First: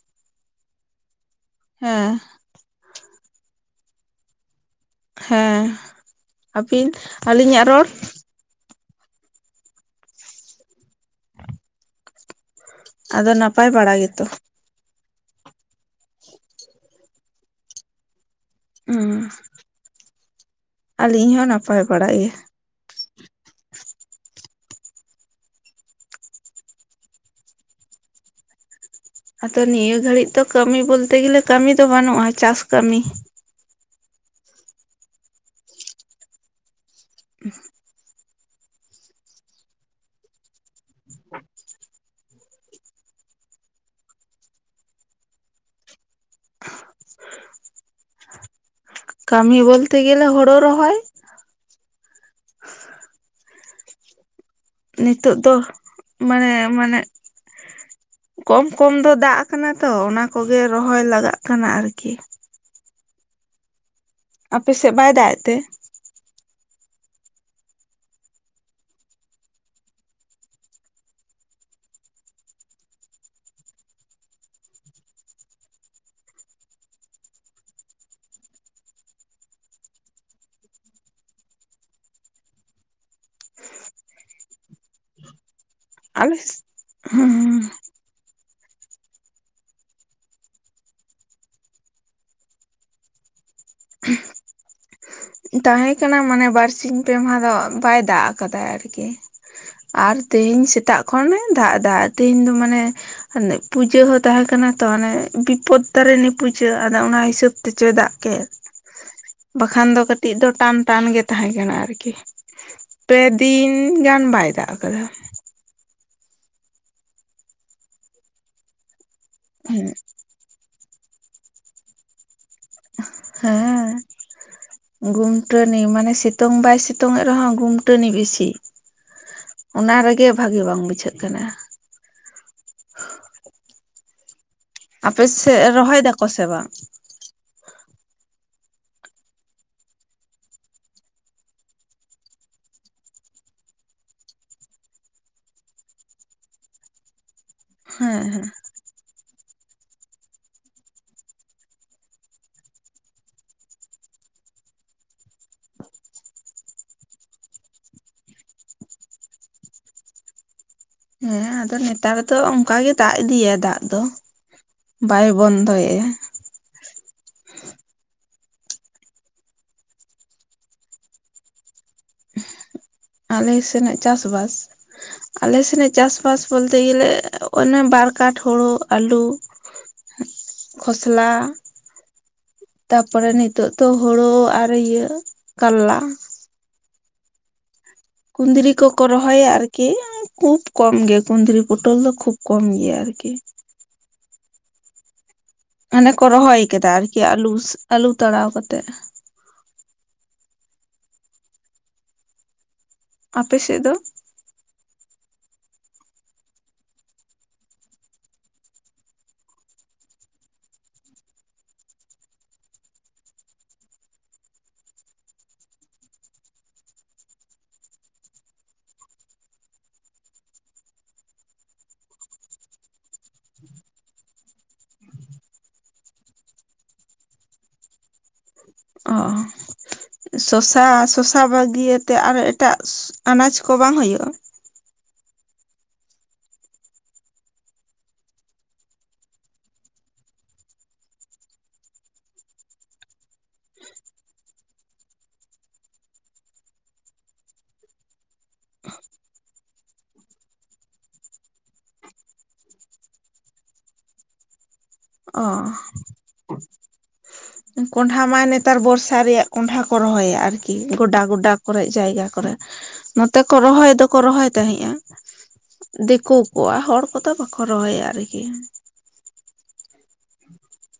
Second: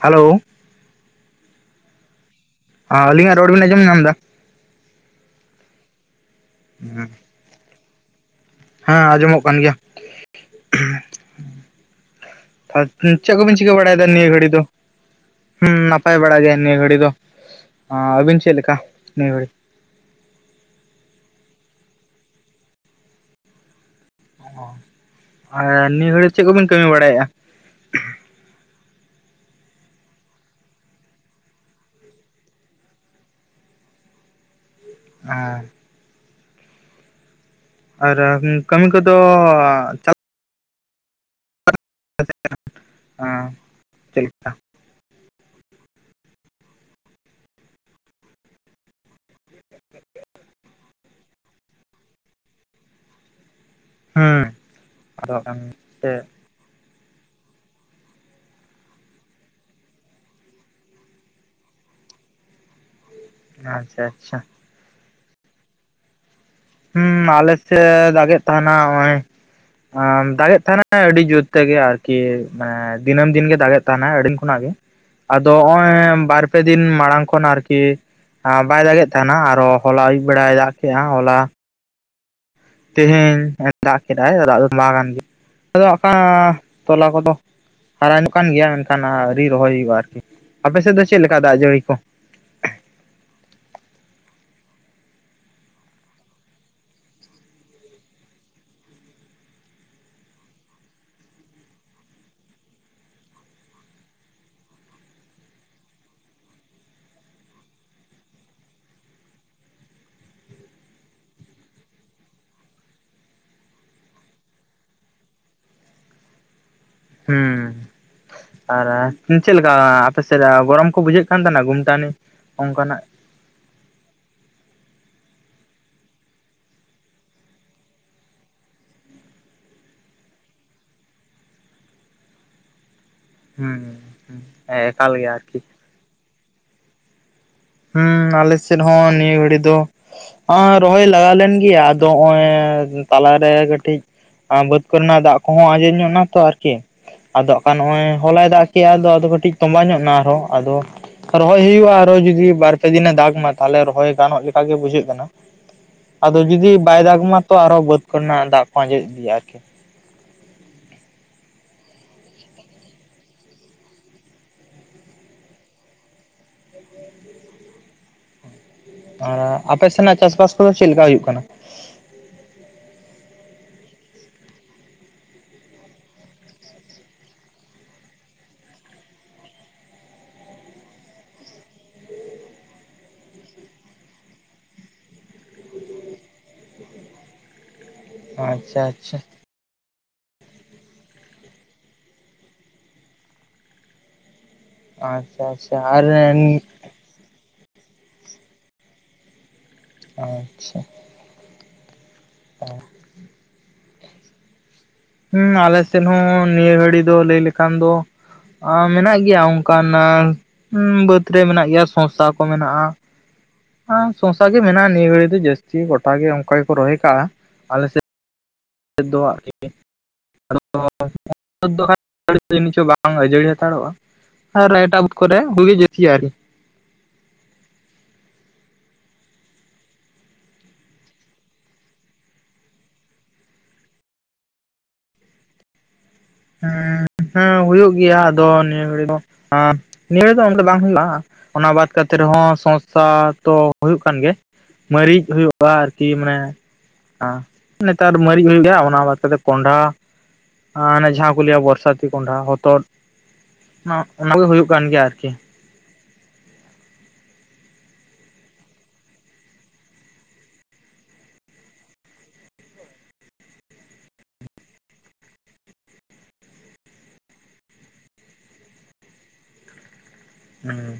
Hello ᱦᱮᱸ ᱦᱟ ᱟᱹᱞᱤᱧᱟᱜ ᱨᱚᱲ ᱵᱮᱤᱱ ᱟᱸᱡᱚᱢ ᱧᱟᱢ ᱮᱫᱟ? ᱦᱮᱸ ᱟᱹᱯᱤᱱ ᱟᱹᱞᱤᱧᱟᱜ ᱨᱚᱲ ᱦᱮᱸ ᱟᱸᱡᱚᱢᱚᱜ ᱠᱟᱱ ᱜᱮᱭᱟ ᱾ ᱪᱮᱫ ᱟᱫᱚ ᱠᱚᱵᱤᱱ ᱱᱟᱯᱟᱭ ᱪᱤᱠᱟᱹ ᱵᱟᱲᱟ ᱵᱟᱲᱟᱭᱮᱫᱟ ᱜᱮᱛᱚ ᱱᱤᱭᱟᱹ ᱜᱷᱟᱹᱲᱤ ᱫᱚ? ᱦᱮᱸ ᱱᱟᱯᱟᱭ ᱵᱟᱲᱟ ᱜᱮᱭᱟ ᱱᱤᱭᱟᱹ ᱜᱷᱟᱹᱲᱤ ᱫᱚ, ᱟᱹᱵᱤᱱ ᱪᱮᱫᱞᱮᱠᱟ ᱦᱩᱸ ᱱᱤᱭᱟᱹ ᱜᱷᱟᱹᱲᱤ? ᱟᱹᱞᱤᱧ ᱦᱚᱸ ᱱᱟᱯᱟᱭ ᱵᱟᱲᱟᱜ ᱜᱮᱭᱟ᱾ ᱚ ᱟᱨ ᱱᱤᱭᱟᱹ ᱜᱷᱟᱹᱲᱤᱡ ᱪᱮᱫ ᱠᱚᱵᱤᱱ ᱠᱟᱹᱢᱤ ᱵᱟᱲᱟᱭᱮᱫᱼᱟ? ᱟᱫᱚ ᱱᱤᱭᱟᱹ ᱜᱷᱟᱹᱲᱤᱡ ᱫᱚ ᱠᱟᱹᱢᱤ ᱵᱚᱞᱛᱮ ᱜᱮᱞᱮ ᱠᱟᱹᱢᱤ ᱫᱚ ᱵᱟᱹᱱᱩᱜᱼᱟ ᱪᱟᱥ ᱠᱟᱹᱢᱤ᱾ ᱦᱮ ᱟᱨ ᱠᱟᱹᱢᱤ ᱠᱚᱫᱚ [inaudible] ᱪᱮᱫᱞᱮᱠᱟ? ᱠᱟᱹᱢᱤ ᱵᱚᱞᱛᱮ ᱜᱮᱞᱮ ᱦᱚᱲᱚ ᱨᱚᱦᱚᱭ᱾ ᱦᱮᱸ ᱟᱫᱚ ᱠᱟᱱ [unintelligible] ᱦᱮᱸ ᱢᱟᱱᱮ [inaudible] ᱠᱚᱢ ᱠᱚᱢ ᱫᱚ ᱫᱟᱜ ᱠᱟᱱᱟ ᱛᱚ ᱚᱱᱟ ᱠᱚᱜᱮ ᱨᱚᱦᱚᱭ ᱞᱟᱜᱟᱜ ᱠᱟᱱᱟ ᱟᱨᱠᱤ᱾ ᱟᱪᱪᱷᱟ ᱟᱪᱪᱷᱟ᱾ ᱟᱯᱮᱥᱮᱫ ᱵᱟᱭ ᱫᱟᱜ ᱮᱫ ᱛᱮ? ᱦᱩᱸ ᱟᱞᱮᱥᱮᱫ ᱫᱟᱜᱮᱫ ᱛᱟᱦᱮᱱᱟ ᱱᱚᱜᱼᱚᱭ ᱫᱟᱜᱮᱫ ᱛᱟᱦᱮᱱᱟᱭ ᱟᱹᱰᱤ ᱡᱳᱨ ᱛᱮᱜᱮ ᱟᱨᱠᱤ ᱢᱟᱱᱮ ᱫᱤᱱᱟᱹᱢ ᱫᱤᱱ ᱜᱮ ᱫᱟᱜᱮᱫ ᱛᱟᱦᱮᱱᱟᱭ ᱟᱹᱤᱱ ᱠᱷᱚᱱᱟᱜ ᱜᱮ᱾ ᱟᱫᱚ ᱱᱚᱜ ᱚᱭ ᱵᱟᱨᱯᱮ ᱫᱤᱱ ᱢᱟᱲᱟᱝ ᱠᱷᱚᱱ ᱟᱨᱠᱤ ᱵᱟᱭ ᱫᱟᱜ ᱮᱫ ᱛᱟᱦᱮᱱᱟ ᱟᱨᱚ ᱦᱚᱞᱟ ᱟᱹᱭᱩᱵ ᱵᱮᱲᱟᱭ ᱫᱟᱜ ᱠᱮᱫᱼᱟ ᱦᱚᱞᱟ ᱛᱮᱦᱮᱧ ᱫᱟᱜ ᱠᱮᱫᱟᱭ ᱫᱟᱜ ᱫᱚ ᱢᱟ ᱠᱟᱱ ᱜᱮ ᱟᱫᱚ ᱟᱠᱟ ᱟᱞᱮ ᱛᱚᱞᱟ ᱠᱚᱫᱚ ᱦᱩᱸ ᱦᱟᱨᱟ ᱧᱚᱜ ᱠᱟᱱ ᱜᱮᱭᱟ ᱢᱮᱱᱠᱷᱟᱱ ᱟᱹᱣᱨᱤ ᱨᱚᱦᱚᱭ ᱦᱩᱭᱩᱜᱼᱟ ᱟᱨᱠᱤ ᱟᱯᱮᱥᱮᱫ ᱫᱚ ᱪᱮᱫ ᱞᱮᱠᱟ ᱫᱟᱜ ᱡᱟᱹᱲᱤ ᱠᱚ? ᱛᱟᱦᱮᱸ ᱠᱟᱱᱟ ᱢᱟᱱᱮ ᱵᱟᱨᱥᱤᱧ ᱯᱮ ᱢᱟᱦᱟ ᱫᱚ ᱵᱟᱭ ᱫᱟᱜ ᱟᱠᱟᱫᱟ ᱟᱨᱠᱤ᱾ ᱟᱨ ᱛᱮᱦᱤᱧ ᱥᱮᱛᱟᱜ ᱠᱷᱚᱱᱮ ᱫᱟᱜ ᱫᱟᱜ ᱛᱮᱦᱤᱧ ᱫᱚ ᱢᱟᱱᱮ ᱯᱩᱡᱟᱹ ᱦᱚᱸ ᱛᱟᱦᱮᱸᱠᱟᱱᱟ ᱛᱚ ᱦᱟᱱᱮ ᱵᱤᱯᱚᱫ ᱛᱟᱨᱮᱱᱤ ᱯᱩᱡᱟᱹ ᱟᱫᱚ ᱚᱱᱟ ᱦᱤᱥᱟᱹᱵ ᱛᱮᱪᱚᱭ ᱫᱟᱜ ᱠᱮᱫ᱾ [inaudible] ᱵᱟᱠᱷᱟᱱ ᱫᱚ ᱠᱟᱹᱴᱤᱡ ᱫᱚ ᱴᱟᱱ ᱴᱟᱱ ᱜᱮ ᱛᱟᱦᱮᱸ ᱠᱟᱱᱟ ᱟᱨᱠᱤ᱾ ᱯᱮ ᱫᱤᱱ ᱜᱟᱱ ᱵᱟᱭ ᱫᱟᱜ ᱟᱠᱟᱫᱟ᱾ ᱦᱮᱸ, ᱟᱨ ᱪᱮᱫ ᱞᱮᱠᱟ ᱦᱮᱸ ᱟᱥᱮᱫ ᱜᱚᱨᱚᱢ ᱠᱚ ᱵᱩᱡᱷᱟᱹᱜ ᱠᱟᱱ ᱛᱟᱦᱮᱱᱟ ᱜᱩᱢᱥᱟᱱᱤ ᱚᱱᱠᱟᱱᱟᱜ᱾ ᱦᱮᱸ᱾ ᱜᱩᱢᱴᱟᱹᱱᱤ, ᱢᱟᱱᱮ ᱥᱤᱛᱩᱝ ᱵᱟᱭ ᱥᱤᱛᱩᱝ ᱮᱫ ᱨᱮᱦᱚᱸ ᱜᱩᱢᱴᱟᱹᱱᱤ ᱵᱤᱥᱤ᱾ ᱚᱱᱟ ᱨᱮᱜᱮ ᱵᱷᱟᱜᱮ ᱵᱟᱝ ᱵᱩᱡᱷᱟᱹᱜ ᱠᱟᱱᱟ᱾ ᱦᱮᱸ ᱦᱮᱸ ᱦᱮᱸ᱾ ᱟᱯᱮ ᱥᱮᱜ ᱨᱚᱦᱚᱭ ᱫᱟᱠᱚ ᱥᱮ ᱵᱟᱝ? ᱦᱩᱸ ᱟᱞᱮ ᱥᱮᱫ ᱦᱚᱸ ᱱᱤᱭᱟᱹ ᱜᱷᱟᱹᱲᱤ ᱫᱚ ᱟᱸ ᱨᱚᱦᱚᱭ ᱞᱟᱜᱟᱣ ᱞᱮᱱ ᱜᱮᱭᱟ ᱟᱫᱚ ᱱᱚᱜ-ᱚᱭ ᱛᱟᱞᱟᱨᱮ ᱠᱟᱹᱴᱤᱡ ᱟᱸ ᱵᱟᱹᱫ ᱠᱚᱨᱮᱱᱟᱜ ᱫᱟᱜ ᱠᱚᱦᱚᱸ ᱟᱸᱡᱮᱫ ᱧᱚᱜ ᱱᱟ ᱛᱚ ᱟᱨᱠᱤ᱾ ᱟᱫᱚ ᱠᱟᱱ ᱱᱚᱜᱼᱚᱭ ᱦᱮᱸ ᱦᱮᱸ ᱦᱚᱞᱟᱭ ᱫᱟᱜᱽ ᱠᱮᱼᱟᱭ ᱟᱫᱚ ᱟᱫᱚ ᱠᱟᱹᱴᱤᱡᱽ ᱛᱚᱸᱵᱟ ᱧᱚᱜ ᱮᱱᱟ ᱟᱨᱦᱚᱸ ᱟᱫᱚ ᱨᱚᱦᱚᱭ ᱦᱩᱭᱩᱜᱼᱟ ᱟᱨᱦᱚ ᱡᱚᱫᱤ ᱵᱟᱨᱯᱮ ᱫᱤᱱᱮ ᱫᱟᱜᱽ ᱢᱟ ᱛᱟᱦᱞᱮ ᱨᱚᱦᱚᱭ ᱜᱟᱱᱚᱜ ᱞᱮᱠᱟᱜ ᱜᱮ ᱵᱩᱡᱷᱟᱹᱜ ᱠᱟᱱᱟ᱾ ᱟᱫᱚ ᱡᱩᱫᱤ ᱵᱟᱭ ᱫᱟᱜᱽᱢᱟ ᱛᱚ ᱟᱨᱚ ᱵᱟᱹᱫᱽ ᱠᱚᱨᱮᱱᱟᱜ ᱫᱟᱜᱽ ᱠᱚ ᱟᱸᱡᱮᱫ ᱤᱫᱤᱭᱟ ᱟᱨᱠᱤ᱾ ᱦᱮᱸ ᱟᱫᱚ ᱱᱮᱛᱟᱨ ᱫᱚ ᱚᱱᱠᱟᱜ ᱜᱮ ᱫᱟᱜᱽ ᱤᱫᱤᱭᱤᱭᱟ ᱫᱟᱜᱽ ᱫᱚ ᱵᱟᱭ ᱵᱚᱱᱫᱚᱭᱟ᱾ ᱟᱨ ᱟᱯᱮ ᱥᱮᱱᱟᱜ ᱪᱟᱥᱵᱟᱥ ᱠᱚᱫᱚ ᱪᱮᱫ ᱞᱮᱠᱟ ᱦᱩᱭᱩᱜ ᱠᱟᱱᱟ᱾ ᱟᱞᱮ ᱥᱮᱱᱟᱜ ᱪᱟᱥᱵᱟᱥ? ᱟᱞᱮ ᱥᱮᱱᱟᱜ ᱪᱟᱥᱼᱵᱟᱥ ᱵᱚᱞᱛᱮ ᱜᱮᱞᱮ ᱚᱱᱮ ᱵᱟᱨ ᱠᱟᱴ ᱦᱳᱲᱳ, ᱟᱹᱞᱩ ᱠᱷᱚᱥᱞᱟ᱾ ᱛᱟᱯᱚᱨᱮ ᱱᱤᱛᱚᱜ ᱛᱚ ᱦᱳᱲᱳ ᱟᱨ ᱤᱭᱟᱹ ᱠᱟᱞᱞᱟ᱾ ᱠᱩᱸᱫᱽᱨᱤ ᱟᱪᱪᱷᱟ ᱠᱚᱠᱚ ᱟᱪᱪᱷᱟ ᱨᱚᱦᱚᱭᱟ ᱟᱨ ᱠᱤ ᱠᱷᱩᱵ ᱠᱚᱢ ᱜᱮ, ᱠᱩᱫᱽᱨᱤᱤᱴ, ᱯᱚᱴᱚᱞ ᱫᱚ ᱠᱷᱩᱵ ᱠᱚᱢ ᱜᱮᱭᱟ ᱟᱨᱠᱤ᱾ ᱟᱪᱪᱷᱟ ᱟᱪᱪᱷᱟ᱾ ᱟᱨ ᱢᱟᱱᱮ ᱠᱚ ᱨᱚᱦᱚᱭ ᱠᱟᱫᱟ ᱟᱨᱠᱤ ᱟᱹᱞᱩᱥ ᱟᱞᱩ ᱛᱟᱲᱟᱣ ᱠᱟᱛᱮᱫ᱾ ᱟᱪᱪᱷᱟ᱾ ᱚ᱾ ᱟᱯᱮ ᱥᱮᱫ ᱫᱚ? ᱦᱩᱸ ᱟᱞᱮᱥᱮᱫ ᱦᱚᱸ ᱱᱤᱭᱟᱹ ᱜᱷᱟᱹᱲᱤ ᱫᱚ ᱞᱟᱹᱭ ᱞᱮᱠᱷᱟᱱ ᱫᱚ, ᱟᱸ ᱢᱮᱱᱟᱜ ᱜᱮᱭᱟ ᱚᱱᱠᱟᱱ ᱵᱟᱹᱫ ᱨᱮ ᱢᱮᱱᱟᱜ ᱜᱮᱭᱟ ᱥᱚᱸᱥᱟ ᱠᱚ ᱢᱮᱱᱟᱜᱼᱟ᱾ ᱟᱸ ᱥᱚᱸᱥᱟ ᱜᱮ ᱢᱮᱱᱟᱜᱼᱟ ᱱᱤᱭᱟᱹ ᱜᱷᱟᱹᱲᱤᱡ ᱫᱚ ᱡᱟᱹᱥᱛᱤ, ᱜᱚᱴᱟ ᱜᱮ ᱚᱱᱠᱟ ᱜᱮᱠᱚ ᱨᱚᱦᱚᱭ ᱠᱟᱜᱼᱟ᱾ ᱟᱞᱮᱥᱮᱫ [unintelligible] [inaudible] ᱫᱚ ᱪᱚ ᱵᱟᱝ ᱟᱹᱡᱟᱹᱲᱤ ᱦᱟᱛᱟᱲᱚᱜᱼᱟ [inaudible] ᱟᱨ ᱨ ᱮᱴᱟ ᱵᱩᱛ ᱠᱚᱨᱮ ᱦᱩᱭᱜᱤ ᱡᱥ ᱟᱨᱤ [unintelligible] ᱚ᱾ ᱥᱚᱥᱟ, ᱥᱚᱥᱟ ᱵᱟᱹᱜᱤᱭᱟᱛᱮ ᱟᱨᱚ ᱮᱴᱟᱜ ᱟᱱᱟᱡᱽ ᱠᱚ ᱵᱟᱝ ᱦᱩᱭᱩᱜᱼᱟ? ᱦᱮᱸ ᱦᱮᱸ ᱦᱩᱭᱩᱜ ᱜᱮᱭᱟ ᱟᱫᱚ ᱱᱤᱭᱟᱹ ᱜᱷᱟᱹᱲᱤ ᱫᱚ ᱟᱸ ᱱᱤᱭᱟᱹ [inaudible] ᱫᱚ ᱚᱱᱰᱮ ᱵᱟᱝ ᱦᱩᱭᱩᱜᱼᱟ᱾ ᱚᱱᱟ ᱵᱟᱫ ᱠᱟᱛᱮ ᱨᱮᱦᱚᱸ ᱥᱚᱸᱥᱟ ᱛᱚ ᱦᱳᱭᱳᱜ ᱠᱟᱱ ᱜᱮ᱾ ᱢᱟᱹᱨᱤᱡᱽ ᱦᱩᱭᱩᱜᱼᱟ᱾ ᱟᱨᱠᱤ ᱢᱟᱱᱮ ᱱᱮᱛᱟᱨ ᱢᱟᱨᱤᱡ ᱦᱩᱭᱩᱜ ᱜᱮᱭᱟ ᱚᱱᱟ ᱵᱟᱫ ᱠᱟᱛᱮ ᱠᱚᱱᱰᱷᱟ᱾ ᱡᱟᱦᱟᱸ ᱠᱚ ᱞᱟᱹᱭᱟ ᱵᱚᱨᱥᱟᱛᱤ ᱠᱚᱸᱰᱷᱟ ᱦᱚᱛᱚᱫ ᱚ-ᱚᱱᱟ ᱠᱚᱮ ᱦᱩᱭᱩᱜ ᱠᱟᱱ ᱜᱮᱭᱟ ᱟᱨᱠᱤ᱾ ᱚ ᱠᱚᱸᱰᱷᱟ ᱢᱟ ᱱᱮᱛᱟᱨ ᱵᱚᱨᱥᱟ ᱨᱮᱭᱟᱜ ᱠᱚᱸᱰᱷᱟ ᱠᱚ ᱨᱚᱦᱚᱭᱟ ᱟᱨᱠᱤ, ᱜᱚᱰᱟ ᱜᱚᱰᱟ ᱠᱚᱨᱮᱜ ᱡᱟᱭᱜᱟ ᱠᱚᱨᱮᱜ᱾ ᱱᱚᱛᱮ ᱠᱚ ᱨᱚᱦᱚᱭ ᱫᱚᱠᱚ ᱨᱚᱦᱚᱭ ᱛᱟᱦᱮᱸᱫᱼᱟ᱾ ᱫᱤᱠᱩ ᱠᱚᱣᱟ, ᱦᱚᱲ ᱠᱚᱫᱚ ᱵᱟᱠᱚ ᱨᱚᱦᱚᱭᱟ ᱟᱨᱠᱤ᱾ ᱦᱩᱸ,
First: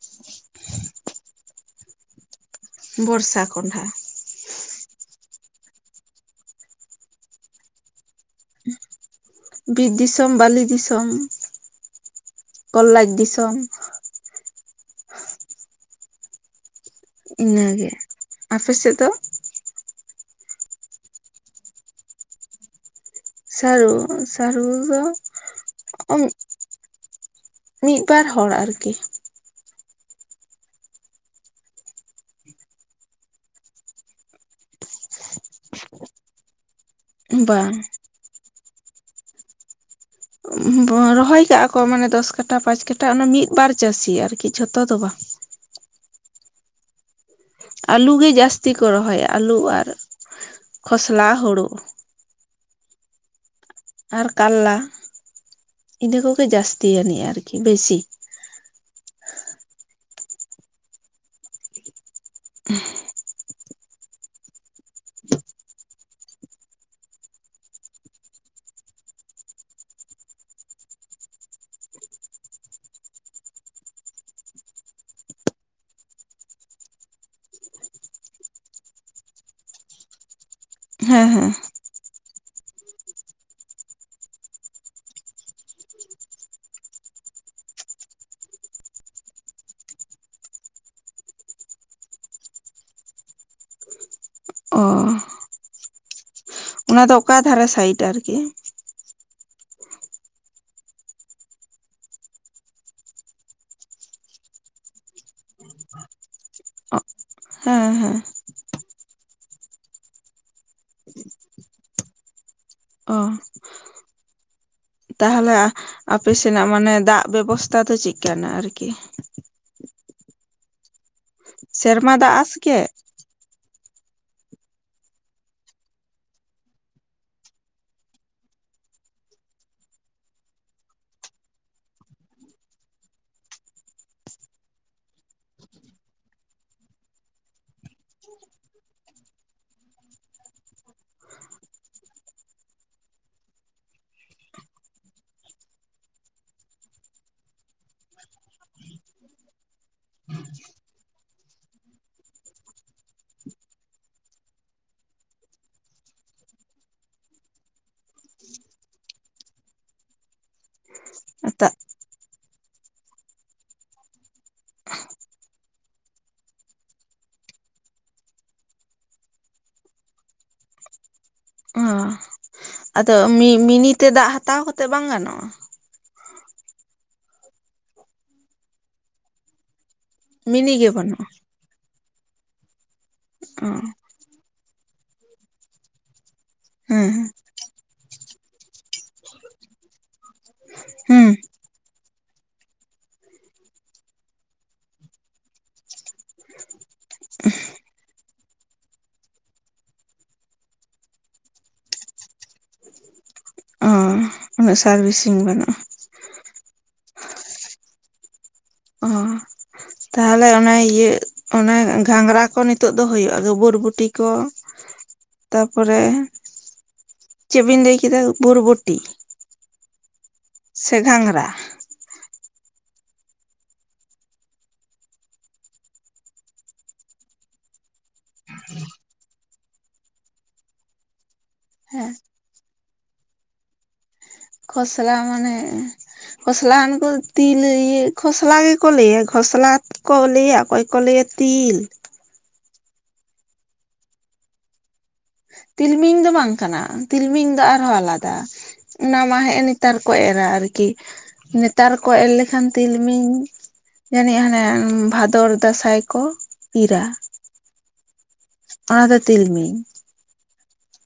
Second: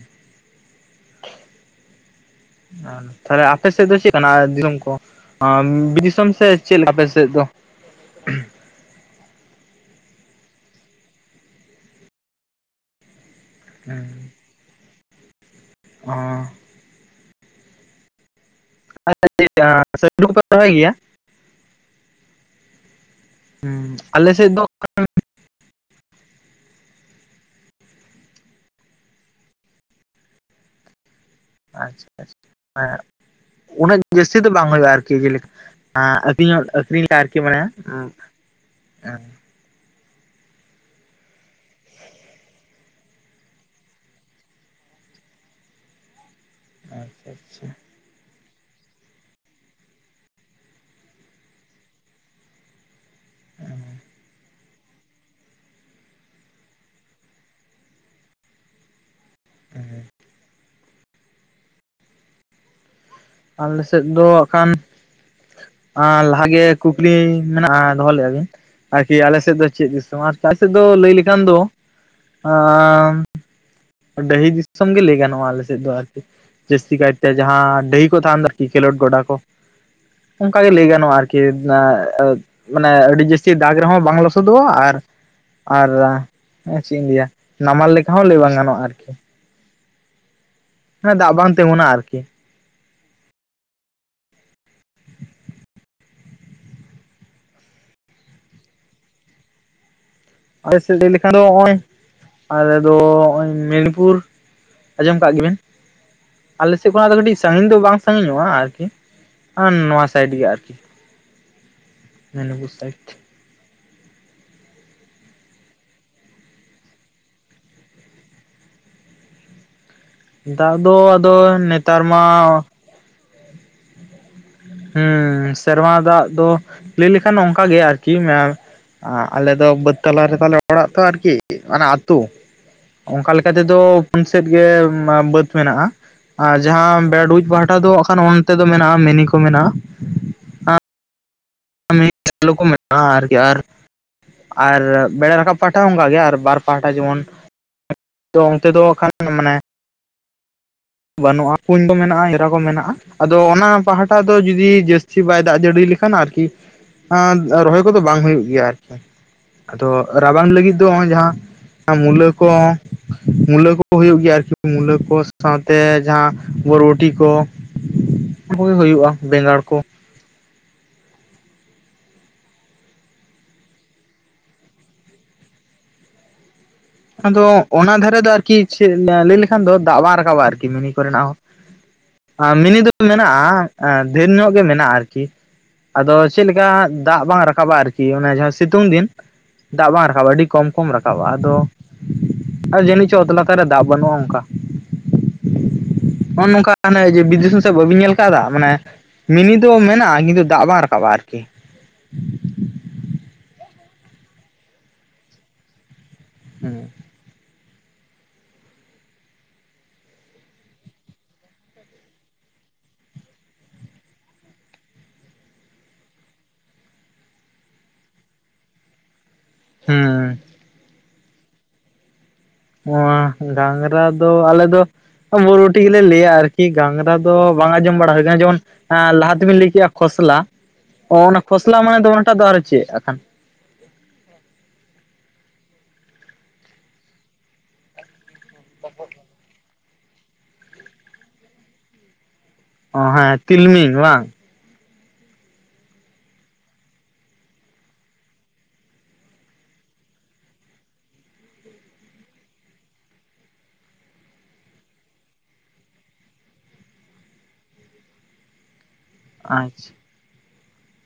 ᱵᱚᱨᱥᱟ ᱛᱟᱦᱞᱮ ᱟᱯᱮ ᱠᱚᱸᱰᱷᱟ ᱥᱮᱫ ᱫᱚ ᱪᱮᱫ ᱠᱟᱱᱟ ᱫᱤᱥᱚᱢ ᱠᱚ ᱵᱤᱨ ᱫᱤᱥᱚᱢ ᱥᱮ ᱪᱮᱫ ᱞᱮᱠᱟ ᱟᱯᱮ ᱥᱮᱫ ᱫᱚ? ᱵᱤᱨ ᱫᱤᱥᱢ, ᱵᱟᱞᱤ ᱫᱤᱥᱚᱢ, ᱠᱚᱞᱞᱟᱡ ᱫᱤᱥᱚᱢ᱾ ᱦᱮᱸ ᱚ᱾ ᱤᱱᱟᱹᱜᱮ᱾ ᱟᱯᱮ ᱥᱮᱫ ᱫᱚ? ᱪᱤᱫ [unintelligible] ᱯᱮ ᱨᱚᱦᱚᱭ ᱜᱮᱭᱟ? ᱥᱟᱹᱨᱩ ᱟᱞᱮ ᱥᱮᱫ ᱥᱟᱨᱩ ᱫᱚ? ᱢᱤᱫ ᱵᱟᱨ ᱦᱚᱲ ᱟᱨᱠᱤ᱾ ᱟᱪᱪᱷᱟ ᱟᱪᱪᱷᱟ ᱦᱮᱸ᱾ ᱩᱱᱟᱹᱜ ᱡᱟᱹᱥᱛᱤ ᱫᱚ ᱵᱟᱝ ᱦᱩᱭᱩᱜᱼᱟ ᱟᱨᱠᱤ ᱡᱮᱞᱮᱠ ᱟᱹᱛᱤᱧᱚᱜ ᱟᱹᱠᱷᱨᱤᱧ᱾ ᱟᱨᱠᱤ ᱢᱟᱱᱮ ᱵᱟᱝ ᱨᱚᱦᱚᱭ ᱠᱟᱜᱼᱟ ᱠᱚ ᱢᱟᱱᱮ ᱫᱚᱥ ᱠᱟᱴᱟ ᱯᱟᱸᱪ ᱠᱟᱴᱟ ᱚᱱᱟ ᱢᱤᱫᱵᱟᱨ ᱪᱟᱹᱥᱤ ᱟᱨᱠᱤ ᱡᱷᱚᱛᱚ ᱫᱚ ᱵᱟᱝ᱾ ᱟᱪᱪᱷᱟ ᱟᱪᱪᱷᱟ᱾ ᱟᱹᱞᱩ ᱜᱤ ᱡᱟᱹᱥᱛᱤ ᱠᱚ ᱨᱚᱦᱚᱭᱟ ᱟᱹᱞᱩ ᱟᱨ ᱠᱷᱚᱥᱞᱟ ᱦᱩᱲᱩ᱾ ᱟᱨ ᱠᱟᱞᱞᱟ, ᱤᱱᱟᱹ ᱠᱚᱜᱮ ᱡᱟᱹᱥᱛᱤ ᱟᱹᱱᱤᱡ ᱟᱨᱠᱤ ᱵᱮᱥᱤ᱾ ᱦᱮᱸ᱾ ᱟᱞᱮ ᱥᱮᱫ ᱫᱚ ᱠᱷᱟᱱ ᱞᱟᱦᱟᱜᱮ ᱠᱩᱠᱞᱤ ᱢᱮᱱᱟᱜᱼᱟ, ᱫᱚᱦᱚ ᱞᱮᱜᱼᱟ ᱵᱤᱱ᱾ ᱟᱨᱠᱤ ᱟᱞᱮ ᱥᱮᱫ ᱫᱚ ᱪᱮᱫ ᱫᱤᱥᱚᱢ ᱟᱨ ᱪ ᱟᱞ [unintelligible] ᱥᱮᱫ ᱫᱚ ᱞᱟᱹᱭ ᱞᱮᱠᱷᱟᱱ ᱫᱚ ᱟᱸᱻ᱾ ᱰᱟᱹᱦᱤ ᱫᱤᱥᱚᱢ ᱜᱮ ᱞᱟᱹᱭ ᱜᱟᱱᱚᱜᱼᱟ ᱟᱞᱮ ᱥᱮᱫ ᱫᱚ ᱟᱨᱠᱤ᱾ ᱡᱟᱹᱥᱛᱤ ᱠᱟᱭᱛᱮ ᱡᱟᱦᱟᱸ ᱰᱟᱹᱦᱤ ᱠᱚ ᱛᱟᱦᱮᱱ ᱫᱚ ᱟᱨᱠᱤ ᱠᱷᱮᱞᱳᱰ ᱜᱚᱰᱟ ᱠᱚ᱾ ᱚᱱᱠᱟ ᱜᱮ ᱞᱟᱹᱭ ᱜᱟᱱᱚᱜᱼᱟ ᱦᱮᱸ ᱟᱨᱠᱤ ᱦᱮᱸ ᱢᱟᱱᱮ ᱟᱹᱰᱤ ᱡᱟᱹᱥᱛᱤ ᱫᱟᱜ ᱨᱮᱦᱚᱸ ᱵᱟᱝ ᱞᱚᱥᱚᱫᱚᱜᱼᱟ ᱟᱨ ᱟᱨ ᱪᱤᱧ ᱞᱟᱹᱭᱟ ᱱᱟᱢᱟᱞ ᱞᱮᱠᱟ ᱦᱚᱸ ᱞᱟᱹᱭ ᱵᱟᱝ ᱜᱟᱱᱚᱜᱼᱟ ᱟᱨᱠᱤ ᱦᱮᱸ ᱫᱟᱜ ᱵᱟᱝ ᱛᱤᱸᱜᱩᱱᱟ ᱟᱨᱠᱤ᱾ ᱚᱦ ᱚᱱᱟ ᱫᱚ ᱚᱠᱟ ᱫᱷᱟᱨᱮ ᱥᱟᱭᱤᱴ ᱟᱨᱠᱤ? ᱟᱞᱮ ᱥᱮᱫ ᱞᱟᱹᱭ ᱞᱮᱠᱷᱟᱱ ᱫᱚ ᱚᱸᱭ ᱟᱞᱮ ᱫᱚ ᱚᱸᱭ ᱢᱮᱫᱱᱤᱯᱩᱨ᱾ ᱟᱸᱡᱚᱢ ᱠᱟᱜ ᱜᱮᱵᱤᱱ, ᱟᱞᱮ ᱥᱮᱫ ᱠᱷᱚᱱᱟᱜ ᱫᱚ ᱠᱟᱹᱴᱤᱡᱽ ᱥᱟᱺᱜᱤᱧ ᱫᱚ ᱦᱮᱸ ᱵᱟᱝ ᱦᱮᱸ ᱥᱟᱺᱜᱤᱧᱚᱜᱼᱟ ᱟᱨᱠᱤ᱾ ᱟᱨ ᱱᱚᱣᱟ ᱥᱟᱭᱤᱰ ᱜᱤ ᱟᱨᱠᱤ ᱢᱮᱱᱤᱯᱩᱨ ᱥᱟᱭᱤᱴ᱾ ᱚ ᱛᱟᱦᱚᱞᱮ ᱟ ᱟᱯᱮ ᱥᱮᱱᱟᱜ ᱢᱟᱱᱮ ᱫᱟᱜᱽ ᱵᱮᱵᱚᱥᱛᱟ ᱫᱚ ᱪᱤᱫ ᱠᱟᱱᱟ ᱟᱨᱠᱤ? ᱫᱟᱜᱽ ᱫᱚ ᱟᱫᱚ ᱱᱮᱛᱟᱨ ᱥᱮᱨᱢᱟ ᱢᱟ ᱫᱟᱜ ᱟᱥᱜᱮ ᱦᱩᱸ ᱥᱮᱨᱢᱟ ᱫᱟᱜᱽ ᱫᱚ ᱞᱟᱹᱭ ᱞᱮᱠᱷᱟᱱ ᱚᱱᱠᱟ ᱜᱤ ᱟᱨᱠᱤ ᱢᱮ ᱟᱞᱮ ᱫᱚ ᱵᱟᱹᱫᱽ ᱛᱟᱞᱟ ᱨᱮ ᱛᱟᱞᱮ ᱚᱲᱟᱜ ᱛᱚ ᱟᱨᱠᱤ ᱚᱱᱟ ᱟᱹᱛᱩ ᱚᱱᱠᱟ ᱞᱮᱠᱟ ᱛᱮᱫᱚ ᱯᱩᱱ ᱥᱮᱫ ᱜᱮ ᱵᱟᱹᱛ ᱢᱮᱱᱟᱜᱼᱟ᱾ ᱟᱨ ᱡᱟᱦᱟᱸ ᱵᱮᱲᱰᱩᱡ ᱯᱟᱦᱟᱴᱟ ᱫᱚ ᱟᱠᱷᱟᱱ ᱚᱱᱛᱮ ᱫᱚ ᱢᱮᱱᱟᱜᱼᱟ ᱢᱮᱱᱤ ᱠᱚ ᱢᱮᱱᱟᱜᱼᱟ᱾ ᱢᱮᱱᱤ ᱥᱮᱞᱳ ᱠᱚ ᱢᱮᱛᱟᱜᱼᱟ ᱟᱨᱠᱤ ᱟᱨ ᱟᱨ ᱵᱮᱲᱟ ᱨᱟᱠᱟᱵ ᱯᱟᱦᱟᱴᱟ ᱦᱚᱸ ᱚᱝᱠᱟ ᱜᱮ ᱟᱨ ᱵᱟᱨ ᱯᱟᱦᱟᱴᱟ ᱡᱮᱢᱚᱱ ᱛᱚ ᱚᱱᱛᱮ ᱫᱚ ᱟᱠᱷᱟᱱ ᱢᱟᱱᱮ ᱵᱟᱹᱱᱩᱜᱼᱟ ᱠᱩᱧ ᱠᱚ ᱢᱮᱱᱟᱜᱼᱟ ᱮᱨᱟ ᱠᱚ ᱢᱮᱱᱟᱜᱼᱟ᱾ ᱟᱫᱚ ᱚᱱᱟ ᱯᱟᱦᱟᱴᱟ ᱫᱚ ᱡᱩᱫᱤ ᱡᱟᱹᱥᱛᱤ ᱵᱟᱭ ᱫᱟᱜᱽ ᱡᱟᱹᱲᱤ ᱞᱮᱠᱷᱟᱱ ᱟᱨᱠᱤ᱾ ᱟᱸ ᱨᱚᱦᱚᱭ ᱠᱚᱫᱚ ᱵᱟᱝ ᱦᱩᱭᱩᱜ ᱜᱮᱭᱟ ᱟᱨᱠᱤ ᱟᱫᱚ ᱨᱟᱵᱟᱝ ᱞᱟᱹᱜᱤᱫ ᱫᱚ ᱚᱭ ᱡᱟᱦᱟᱸ ᱫᱟᱜ ᱢᱩᱞᱟᱹ ᱠᱚ, ᱢᱩᱞᱟᱹ ᱠᱚ ᱦᱩᱭᱩᱜ ᱜᱮᱭᱟ ᱟᱨᱠᱤ ᱢᱩᱞᱟᱹ ᱠᱚ ᱥᱟᱶ ᱛᱮ ᱡᱟᱦᱟᱸ ᱵᱚᱨᱵᱚᱴᱤ ᱠᱚ ᱚᱱᱟ ᱠᱚᱜᱮ ᱦᱩᱭᱩᱜᱼᱟ ᱵᱮᱸᱜᱟᱲ ᱠᱚ᱾ ᱚ ᱟᱫᱚ ᱢᱤ ᱢᱤᱱᱤ ᱛᱮ ᱫᱟᱜᱽ ᱦᱟᱛᱟᱣ ᱠᱟᱛᱮᱫ ᱵᱟᱝ ᱜᱟᱱᱚᱜᱼᱟ? ᱟᱫᱚ ᱚᱱᱟ ᱫᱷᱟᱨᱮ ᱫᱚ ᱟᱨᱠᱤ ᱪᱮᱫ ᱞᱟᱹᱭ ᱞᱮᱠᱷᱟᱱ ᱫᱚ ᱫᱟᱜ ᱵᱟᱝ ᱨᱟᱠᱟᱵᱟ ᱟᱨᱠᱤ ᱜᱮ ᱢᱤᱱᱤ ᱵᱟᱹᱱᱩᱜᱼᱟ ᱠᱚᱨᱮᱱᱟᱜ ᱦᱚᱸ᱾ ᱢᱤᱱᱤ ᱫᱚ ᱚ ᱢᱮᱱᱟᱜᱼᱟ, ᱰᱷᱮᱨ ᱧᱚᱜ ᱜᱮ ᱢᱮᱱᱟᱜᱼᱟ ᱟᱨᱠᱤ᱾ ᱟᱫᱚ ᱪᱮᱫ ᱞᱮᱠᱟ ᱦᱮᱸ ᱫᱟᱜᱽ ᱵᱟᱝ ᱨᱟᱠ ᱠᱟᱵ ᱟ ᱟᱨᱠᱤ ᱚᱱᱮ ᱡᱟᱦᱟᱸ ᱥᱤᱛᱩᱝ ᱫᱤᱱ ᱫᱟᱜᱽ ᱵᱟᱝ ᱨᱟᱠᱟᱵᱟ ᱟᱹᱰᱤ ᱠᱚᱢ ᱠᱚᱢ ᱨᱟᱠᱟᱣᱼᱟ ᱦᱮᱸ ᱟᱫᱚ ᱟᱨ ᱡᱟᱹᱱᱤᱡ ᱪᱚ ᱚᱛ ᱞᱟᱛᱟᱨ ᱨᱮ ᱫᱟᱜᱽ ᱵᱟᱹᱱᱩᱜᱼᱟ ᱚᱱᱠᱟ᱾ ᱚᱼᱱᱚᱝᱠᱟ ᱟᱱᱮ ᱵᱤᱫᱮᱥᱚ ᱥᱮᱫ ᱵᱟᱹᱵᱤᱱ ᱧᱮᱞ ᱠᱟᱜᱼᱟ ᱫᱟᱜ ᱢᱟᱱᱮ ᱢᱤᱱᱤ ᱫᱚ ᱢᱮᱱᱟᱜᱼᱟ ᱠᱤᱱᱛᱩ ᱫᱟᱜᱽ ᱵᱟᱝ ᱨᱟᱠᱟᱵᱼᱟ ᱟᱨᱠᱤ᱾ ᱚ ᱩᱱᱟᱹᱜ ᱥᱟᱨᱵᱷᱤᱥᱤᱝ ᱵᱟᱹᱱᱩᱜᱼᱟ᱾ ᱦᱩᱸ᱾ ᱚ᱾ ᱛᱟᱦᱚᱞᱮ ᱚᱱᱟ ᱤᱭᱟᱹ, ᱜᱷᱟᱸᱝᱨᱟ ᱠᱚ ᱱᱤᱛᱳᱜ ᱫᱚ ᱦᱩᱭᱩᱜᱼᱟ ᱜᱟᱹᱵᱟᱹᱨ ᱵᱚᱴᱤ ᱠᱚ᱾ ᱛᱟᱨᱯᱚᱨᱮ ᱪᱮᱜ ᱵᱤᱱ ᱞᱟᱹᱭ ᱠᱮᱫᱟ ᱵᱚᱨᱵᱚᱴᱤ? ᱦᱩᱸ ᱥᱮ ᱜᱷᱟᱝᱨᱟ᱾ ᱚ ᱜᱷᱟᱝᱨᱟ ᱫᱚ ᱟᱞᱮ ᱫᱚ᱾ ᱵᱚᱨᱵᱚᱴᱤ ᱜᱮᱞᱮ ᱞᱟᱹᱭᱟ ᱟᱨᱠᱤ ᱜᱟᱝᱨᱟ ᱫᱚ ᱵᱟᱝ ᱟᱸᱡᱚᱢ ᱵᱟᱲᱟ ᱟᱠᱟᱱᱟ ᱡᱮᱢᱚᱱ ᱞᱟᱦᱟ ᱛᱮᱵᱤᱱ ᱞᱟᱹᱭ ᱠᱮᱜᱼᱟ ᱠᱷᱚᱥᱞᱟ ᱚ ᱚᱱᱟ ᱠᱷᱚᱥᱞᱟ ᱢᱟᱱᱮ ᱫᱚ ᱦᱮᱸ ᱚᱱᱟᱴᱟᱜ ᱫᱚ ᱟᱨᱚ ᱪᱮᱫ ᱟᱠᱷᱟᱱ? ᱠᱷᱚᱥᱞᱟ ᱢᱟᱱᱮ, ᱠᱷᱚᱥᱞᱟ ᱟᱱᱥ ᱠᱚ ᱛᱤᱞ ᱤᱭᱟᱹ ᱠᱷᱚᱥᱞᱟ ᱜᱮ ᱠᱚ ᱞᱟᱹᱭᱟ ᱠᱷᱚᱥᱞᱟ ᱠᱚ ᱞᱟᱹᱭᱟ ᱟᱠᱚᱭ ᱠᱚ ᱞᱟᱹᱭᱟ ᱛᱤᱞ᱾ ᱚ ᱦᱮᱸ ᱛᱤᱞᱢᱤᱧ ᱵᱟᱝ᱾ ᱛᱤᱞᱢᱤᱧ ᱫᱚ ᱵᱟᱝ ᱠᱟᱱᱟ ᱾ ᱛᱤᱞᱢᱤᱧ ᱫᱚ ᱟᱨᱦᱚᱸ ᱟᱞᱟᱫᱟ᱾ ᱚᱱᱟ ᱢᱟ ᱦᱮᱜᱸᱼᱮ ᱱᱮᱛᱟᱨ ᱠᱚ ᱮᱨᱟ ᱟᱨᱠᱤ᱾ ᱱᱮᱛᱟᱨ ᱠᱚ ᱮᱨ ᱞᱮᱠᱷᱟᱱ ᱛᱤᱞᱢᱤᱧ᱾ ᱡᱟᱹᱱᱤᱡ ᱦᱟᱱᱮ ᱵᱷᱟᱫᱚᱨ ᱫᱟᱸᱥᱟᱭ ᱠᱚ ᱤᱨᱟ᱾ ᱚᱱᱟ ᱫᱚ ᱛᱤᱞᱢᱤᱧ ᱟᱪᱪᱷᱟ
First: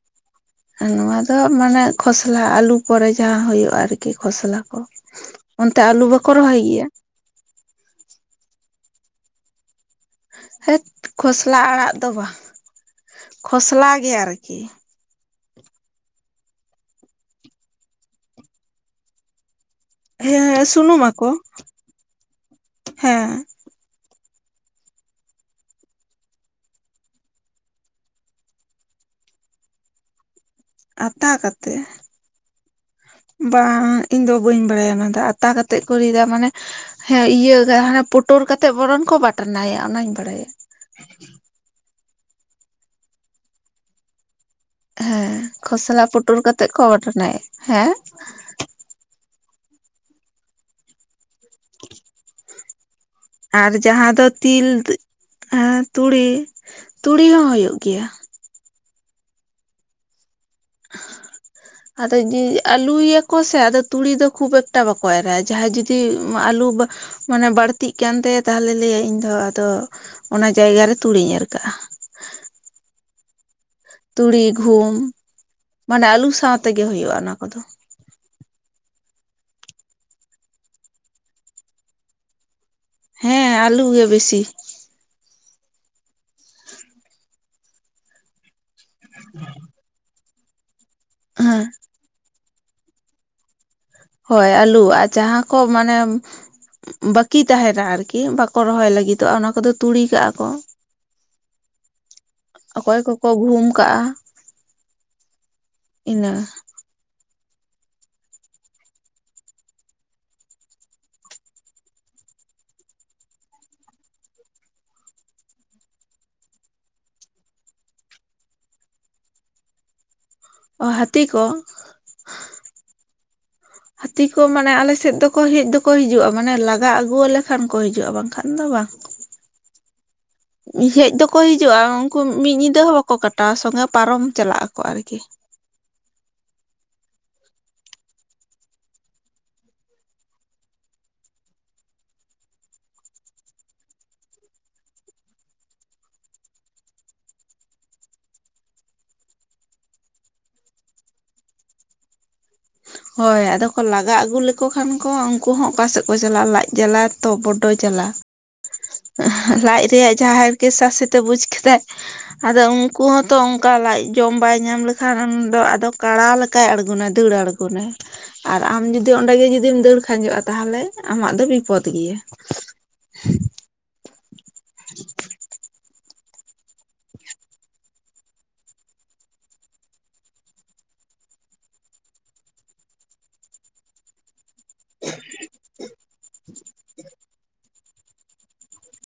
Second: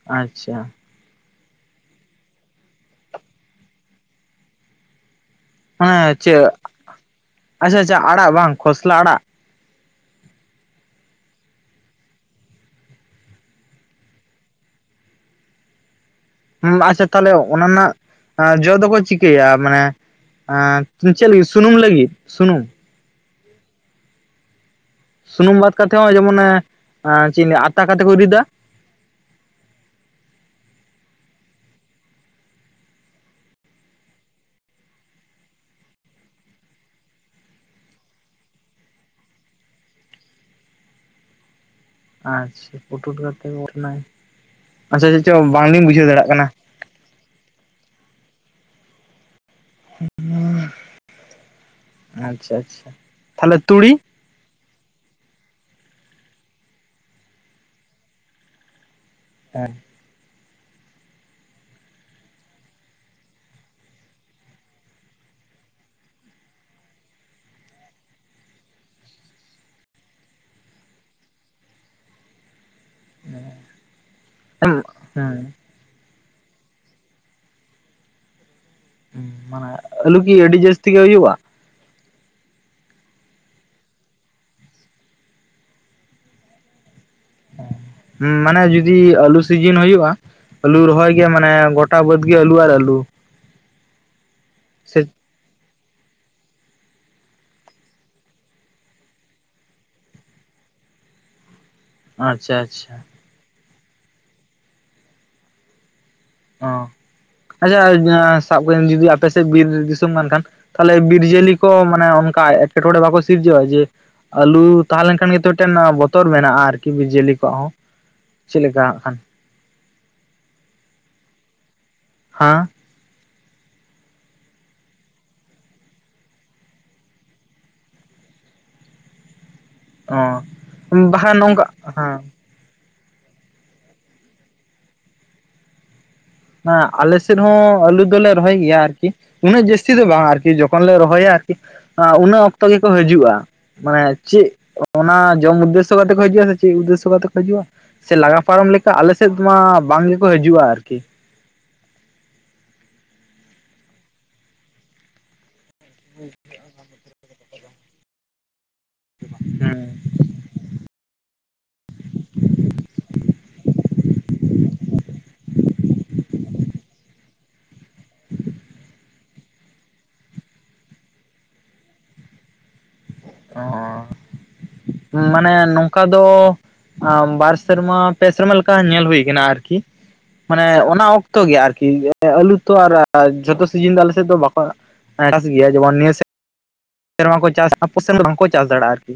ᱟᱪᱪᱷᱟ ᱱᱚᱣᱟ ᱫᱚ ᱢᱟᱱᱮ ᱠᱷᱚᱥᱞᱟ ᱟᱹᱞᱩ ᱯᱚᱨᱮ ᱡᱟᱦᱟᱸ ᱦᱩᱭᱩᱜᱼᱟ, ᱟᱨᱠᱤ ᱠᱷᱚᱥᱞᱟ ᱠᱚ᱾ ᱚᱱᱛᱮ ᱢᱟᱱᱮ ᱟᱹᱞᱩ ᱵᱟᱠᱚ ᱪᱮᱜ, ᱨᱚᱦᱚᱭ ᱜᱮᱭᱟ ᱟᱪᱪᱷᱟ ᱟᱪᱪᱷᱟ ᱟᱲᱟᱜ ᱵᱟᱝ ᱠᱷᱚᱥᱞᱟ ᱟᱲᱟᱜ᱾ ᱦᱟᱹᱴ ᱠᱷᱚᱥᱞᱟ ᱟᱲᱟᱜ ᱫᱚ ᱵᱟᱝ, ᱠᱷᱚᱥᱞᱟ ᱜᱮ ᱟᱨᱠᱤ᱾ ᱦᱩᱸ ᱟᱪᱪᱷᱟ ᱛᱟᱦᱚᱞᱮ ᱚᱱᱟ ᱨᱮᱱᱟᱜ ᱡᱚ ᱫᱚᱠᱚ ᱪᱤᱠᱟᱹᱭᱟ? ᱢᱟᱱᱮ ᱦᱮᱸ ᱥᱩᱱᱩᱢ ᱪᱮᱫ ᱟᱠᱚ ᱞᱟᱹᱜᱤᱫ ᱥᱩᱱᱩᱢ ᱞᱟᱹᱜᱤᱫ, ᱥᱩᱱᱩᱢ᱾ ᱦᱮᱸ ᱥᱩᱱᱩᱢ ᱵᱟᱫ ᱠᱟᱛᱮᱫ ᱦᱚᱸ ᱡᱮᱢᱚᱱ ᱚᱱᱮ, ᱟᱛᱟ ᱠᱟᱛᱮ ᱠᱚ ᱨᱤᱫᱟ᱾ ᱟᱛᱟ ᱠᱟᱛᱮᱜ᱾ ᱵᱟᱝ ᱤᱧ ᱫᱚ ᱵᱟᱹᱧ ᱵᱟᱲᱟᱭᱟ ᱚᱱᱟ ᱫᱚ, ᱟᱛᱟ ᱠᱟᱛᱮᱫ ᱠᱚ ᱨᱤᱫᱟ ᱢᱟᱱᱮ ᱦᱮᱸ ᱤᱭᱟᱹ ᱦᱟᱱᱮ ᱯᱳᱴᱳᱨ ᱠᱟᱛᱮᱜ ᱵᱚᱨᱚᱱ ᱠᱚ ᱵᱟᱴᱱᱟᱭᱟ ᱚᱱᱟᱧ ᱵᱟᱲᱟᱭᱟ᱾ ᱟᱪᱪᱷᱟ ᱯᱳᱴᱳᱨ ᱠᱟᱛᱮ ᱟᱪᱪᱷᱟ ᱪᱮᱫ ᱪᱚᱝ ᱵᱟᱝᱞᱤᱧ ᱵᱩᱡᱷᱟᱹᱣ ᱫᱟᱲᱮᱭᱟᱜ ᱠᱟᱱᱟ᱾ ᱠᱚᱵᱟᱴᱱᱟᱭᱟ ᱦᱮᱸ᱾ [unintelligible] ᱟᱪᱪᱷᱟ ᱟᱪᱪᱷᱟ ᱛᱟᱦᱚᱞᱮ ᱟᱨ ᱛᱩᱲᱤ ᱡᱟᱦᱟᱸ ᱫᱚ ᱛᱤᱞᱫ, ᱛᱩᱲᱤ ᱛᱩᱲᱤ ᱦᱚᱸ ᱦᱩᱭᱩᱜ ᱜᱮᱭᱟ᱾ ᱦᱮᱸ [inaudible] ᱟᱫᱚ ᱟᱹᱞᱩᱭᱟᱠᱚ ᱥᱮ ᱟᱫᱚ ᱛᱩᱲᱤ ᱫᱚ ᱠᱷᱩᱵ ᱮᱠᱴᱟ ᱵᱟᱠᱚ ᱮᱨᱟ ᱡᱟᱦᱟᱸᱭ ᱡᱩᱫᱤ ᱟᱞᱩ ᱵᱟ ᱢᱟᱱᱮ ᱵᱟᱹᱲᱛᱤᱜ ᱠᱟᱱᱛᱟᱭᱟ ᱛᱟᱦᱞᱮ ᱞᱟᱹᱭᱟᱭ ᱤᱧᱫᱚ ᱟᱫᱚ, ᱚᱱᱟ ᱡᱟᱭᱜᱟᱨᱮ ᱛᱩᱲᱤᱧ ᱮᱨ ᱠᱟᱜᱼᱟ᱾ ᱛᱩᱲᱤ ᱦᱮᱸ ᱜᱩᱦᱩᱢ, ᱢᱟᱱᱮ ᱟᱹᱞᱩ ᱥᱟᱶᱛᱮᱜᱮ ᱦᱩᱭᱩᱜᱼᱟ ᱚᱱᱟ ᱠᱚᱫᱚ᱾ ᱦᱩᱸ ᱢᱟᱱᱮ ᱟᱞᱩ ᱠᱤ ᱟᱹᱰᱤ ᱡᱟᱹᱥᱛᱤ ᱜᱮ ᱦᱳᱭᱳᱜᱼᱟ? ᱦᱮᱸ ᱟᱹᱞᱩ ᱜᱮ ᱵᱮᱥᱤ᱾ [unintelligible] ᱢᱟᱱᱮ ᱡᱩᱫᱤ ᱟᱹᱞᱩ ᱥᱤᱡᱤᱱ ᱦᱳᱭᱳᱜᱼᱟ ᱟᱹᱞᱩ ᱨᱚᱦᱚᱭ ᱜᱮ ᱢᱟᱱᱮ ᱦᱮᱸ ᱜᱚᱴ ᱴᱟ ᱵᱟᱹᱫ ᱜᱮ ᱟᱹᱞᱩ ᱟᱨ ᱟᱹᱞᱩ ᱦᱳᱭ ᱟᱹᱞᱩ ᱥᱮ ᱟᱨ ᱡᱟᱦᱟᱸ ᱠᱚ ᱢᱟᱱᱮ ᱵᱟᱹᱠᱤ ᱛᱟᱦᱮᱱᱟ ᱟᱨᱠᱤ ᱵᱟᱠᱚ ᱨᱚᱦᱚᱭ ᱞᱟᱹᱜᱤᱫᱚᱜᱼᱟ ᱚᱱᱟ ᱠᱚᱫᱚ ᱛᱩᱲᱤ ᱠᱟᱜᱼᱟ ᱠᱚ ᱟᱪᱪᱷᱟ ᱚᱠᱚᱭ ᱟᱪᱪᱷᱟ ᱠᱚᱠᱚ ᱜᱩᱦᱩᱢ ᱠᱟᱜᱼᱟ ᱤᱱᱟᱹ᱾ ᱚ ᱟᱪᱪᱷᱟ ᱥᱟᱵ ᱵᱮᱥ ᱡᱩᱫᱤ ᱟᱯᱮ ᱥᱮᱫ ᱵᱤᱨ ᱫᱤᱥᱚᱢ ᱠᱟᱱᱠᱷᱟᱱ᱾ ᱛᱟᱦᱚᱞᱮ ᱵᱤᱨ ᱡᱤᱭᱟᱹᱞᱤ ᱠᱚ ᱢᱟᱱᱮ ᱚᱱᱠᱟ ᱮᱴᱠᱮᱴᱚᱬᱮ ᱵᱟᱠᱚ ᱥᱤᱨᱡᱟᱹᱼᱟ ᱡᱮ ᱟᱹᱞᱩ ᱛᱟᱦᱮᱸ ᱞᱮᱱᱠᱷᱟᱱ ᱜᱮᱛᱚ ᱢᱤᱫᱴᱮᱱ ᱵᱚᱛᱚᱨ ᱢᱮᱱᱟᱜᱼᱟ ᱟᱨᱠᱤ ᱵᱤᱡᱽᱟᱹᱞᱤ ᱠᱚᱣᱟᱜ ᱦᱚᱸ᱾ ᱪᱮᱫ ᱞᱮᱠᱟ ᱦᱟᱹᱜ ᱠᱷᱟᱱ᱾ ᱚ ᱦᱟᱹᱛᱤ ᱠᱚ᱾ ᱦᱟᱸ ᱦᱟᱹᱛᱤ ᱠᱚ ᱢᱟᱱᱮ ᱟᱞᱮ ᱥᱮᱫ ᱫᱚᱠᱚ ᱦᱮᱜ ᱫᱚᱠᱚ ᱦᱤᱡᱩᱜᱼᱟ ᱢᱟᱱᱮ ᱞᱟᱜᱟ ᱟᱹᱜᱩᱣᱟᱞᱮ ᱠᱷᱟᱱ ᱠᱚ ᱦᱤᱡᱩᱜᱼᱟ ᱵᱟᱝᱠᱷᱟᱱ ᱫᱚ ᱵᱟᱝ᱾ [inaudible] ᱦᱮᱸ ᱚ ᱦᱮᱡ ᱵᱟᱠᱷᱟᱱ ᱫᱚᱠᱚ ᱱᱚᱝᱠᱟ ᱦᱤᱡᱩᱜ-ᱟ ᱦᱮᱸ ᱩᱱᱠᱩ ᱢᱤᱫ ᱧᱤᱫᱟᱹ ᱦᱚᱸ ᱵᱟᱠᱚ ᱠᱚ ᱠᱟᱴᱟᱣᱟ ᱥᱚᱸᱜᱮ ᱯᱟᱨᱚᱢ ᱪᱟᱞᱟᱜ ᱟᱠᱚ ᱟᱨᱠᱤ ᱦᱚ ᱟᱞᱮ ᱥᱮᱫ ᱦᱚᱸ ᱟᱹᱞᱩ ᱫᱚᱞᱮ ᱨᱚᱦᱚᱭ ᱜᱮᱭᱟ ᱟᱨᱠᱤ ᱩᱱᱟᱹᱜ ᱡᱟᱹᱥᱛᱤ ᱫᱚ ᱵᱟᱝ ᱟᱨᱠᱤ ᱡᱚᱠᱷᱚᱱ ᱞᱮ ᱨᱚᱦᱚᱭᱟ ᱟᱨᱠᱤ ᱩᱱᱟᱹ ᱚᱠᱛᱚ ᱜᱮᱠᱚ ᱦᱤᱡᱩᱜ-ᱟ ᱢᱟᱱᱮ ᱪᱮᱫ ᱚᱱᱟ ᱡᱚᱢ ᱩᱫᱽᱫᱮᱥᱥᱚ ᱠᱟᱛᱮ ᱠᱚ ᱦᱤᱡᱩᱜ-ᱟ ᱥᱮ ᱪᱮᱫ ᱩᱫᱽᱫᱮᱥᱥᱚ ᱠᱟᱛᱮ ᱠᱚ ᱦᱤᱡᱩᱜ-ᱟ ᱥᱮ ᱞᱟᱜᱟ ᱯᱟᱨᱚᱢ ᱞᱮᱠᱟ ᱟᱞᱮ ᱥᱮᱫ ᱢᱟ ᱵᱟᱝ ᱜᱮᱠᱚ ᱦᱤᱡᱩᱜ-ᱟ ᱟᱨᱠᱤ ᱦᱳᱭ ᱟᱫᱚ ᱠᱚ ᱞᱟᱜᱟ ᱟᱹᱜᱩ ᱞᱮᱠᱚ ᱠᱷᱟᱱ ᱠᱚ ᱩᱱᱠᱩ ᱦᱚᱸ ᱚᱠᱟ ᱥᱮᱫ ᱠᱚ ᱪᱟᱞᱟᱜ ᱞᱟᱡ ᱡᱟᱞᱟ ᱛᱚ ᱵᱚᱰᱳ ᱡᱟᱞᱟ ᱞᱟᱡ ᱨᱮᱭᱟᱜ ᱡᱟᱦᱟ ᱦᱟᱨᱠᱮᱛ ᱥᱟᱥᱮᱛᱮ ᱵᱩᱡ ᱠᱮᱫᱟᱭ ᱟᱫᱚ ᱩᱱᱠᱩ ᱦᱚᱸᱛᱚ ᱚᱱᱠᱟ ᱞᱟᱡ ᱡᱚᱢ ᱵᱟᱭ ᱧᱟᱢ ᱞᱮᱠᱷᱟᱱ ᱫᱚ ᱟᱫᱚ ᱠᱟᱲᱟ ᱞᱮᱠᱟᱭ ᱟᱬᱜᱚᱱᱟᱭ ᱫᱟᱹᱲ ᱟᱲᱜᱚᱱᱟᱭ ᱟᱨ ᱟᱢ ᱡᱩᱫᱤ ᱚᱸᱰᱮ ᱜᱮ ᱡᱩᱫᱤ ᱡᱩᱫᱤᱢ ᱫᱟᱹᱲ ᱠᱷᱟᱸᱡᱚᱜ-ᱟ ᱛᱟᱦᱚᱞᱮ ᱟᱢᱟᱜ ᱫᱚ ᱵᱤᱯᱚᱫ ᱜᱮᱭᱟ ᱚ ᱢᱟᱱᱮ ᱱᱚᱝᱠᱟ ᱫᱚ ᱵᱟᱨ ᱥᱮᱨᱢᱟ ᱯᱮ ᱥᱮᱨᱢᱟ ᱞᱮᱠᱟ ᱧᱮᱞ ᱦᱩᱭ ᱟᱠᱟᱱᱟ ᱟᱨᱠᱤ ᱢᱟᱱᱮ ᱚᱱᱟ ᱚᱠᱛᱚ ᱜᱮ ᱟᱨᱠᱤ ᱟᱹᱞᱩ ᱛᱚ ᱟᱨ ᱡᱷᱚᱛᱚ ᱥᱤᱡᱤᱱ ᱫᱚ ᱟᱞᱮ ᱥᱮᱫ ᱫᱚ ᱵᱟᱠᱚ ᱦᱸ ᱜᱮᱭᱟ ᱡᱮᱢᱚᱱ ᱱᱭᱟ ᱥᱮᱫ ᱥᱮᱨᱢᱟ ᱠᱚ ᱪᱟᱥᱟ ᱟᱚ ᱥᱮᱱ ᱫᱚ ᱵᱟᱝᱠᱚ ᱪᱟᱥ ᱫᱟᱲᱮᱭᱟᱜ-ᱟ ᱟᱨᱠᱤ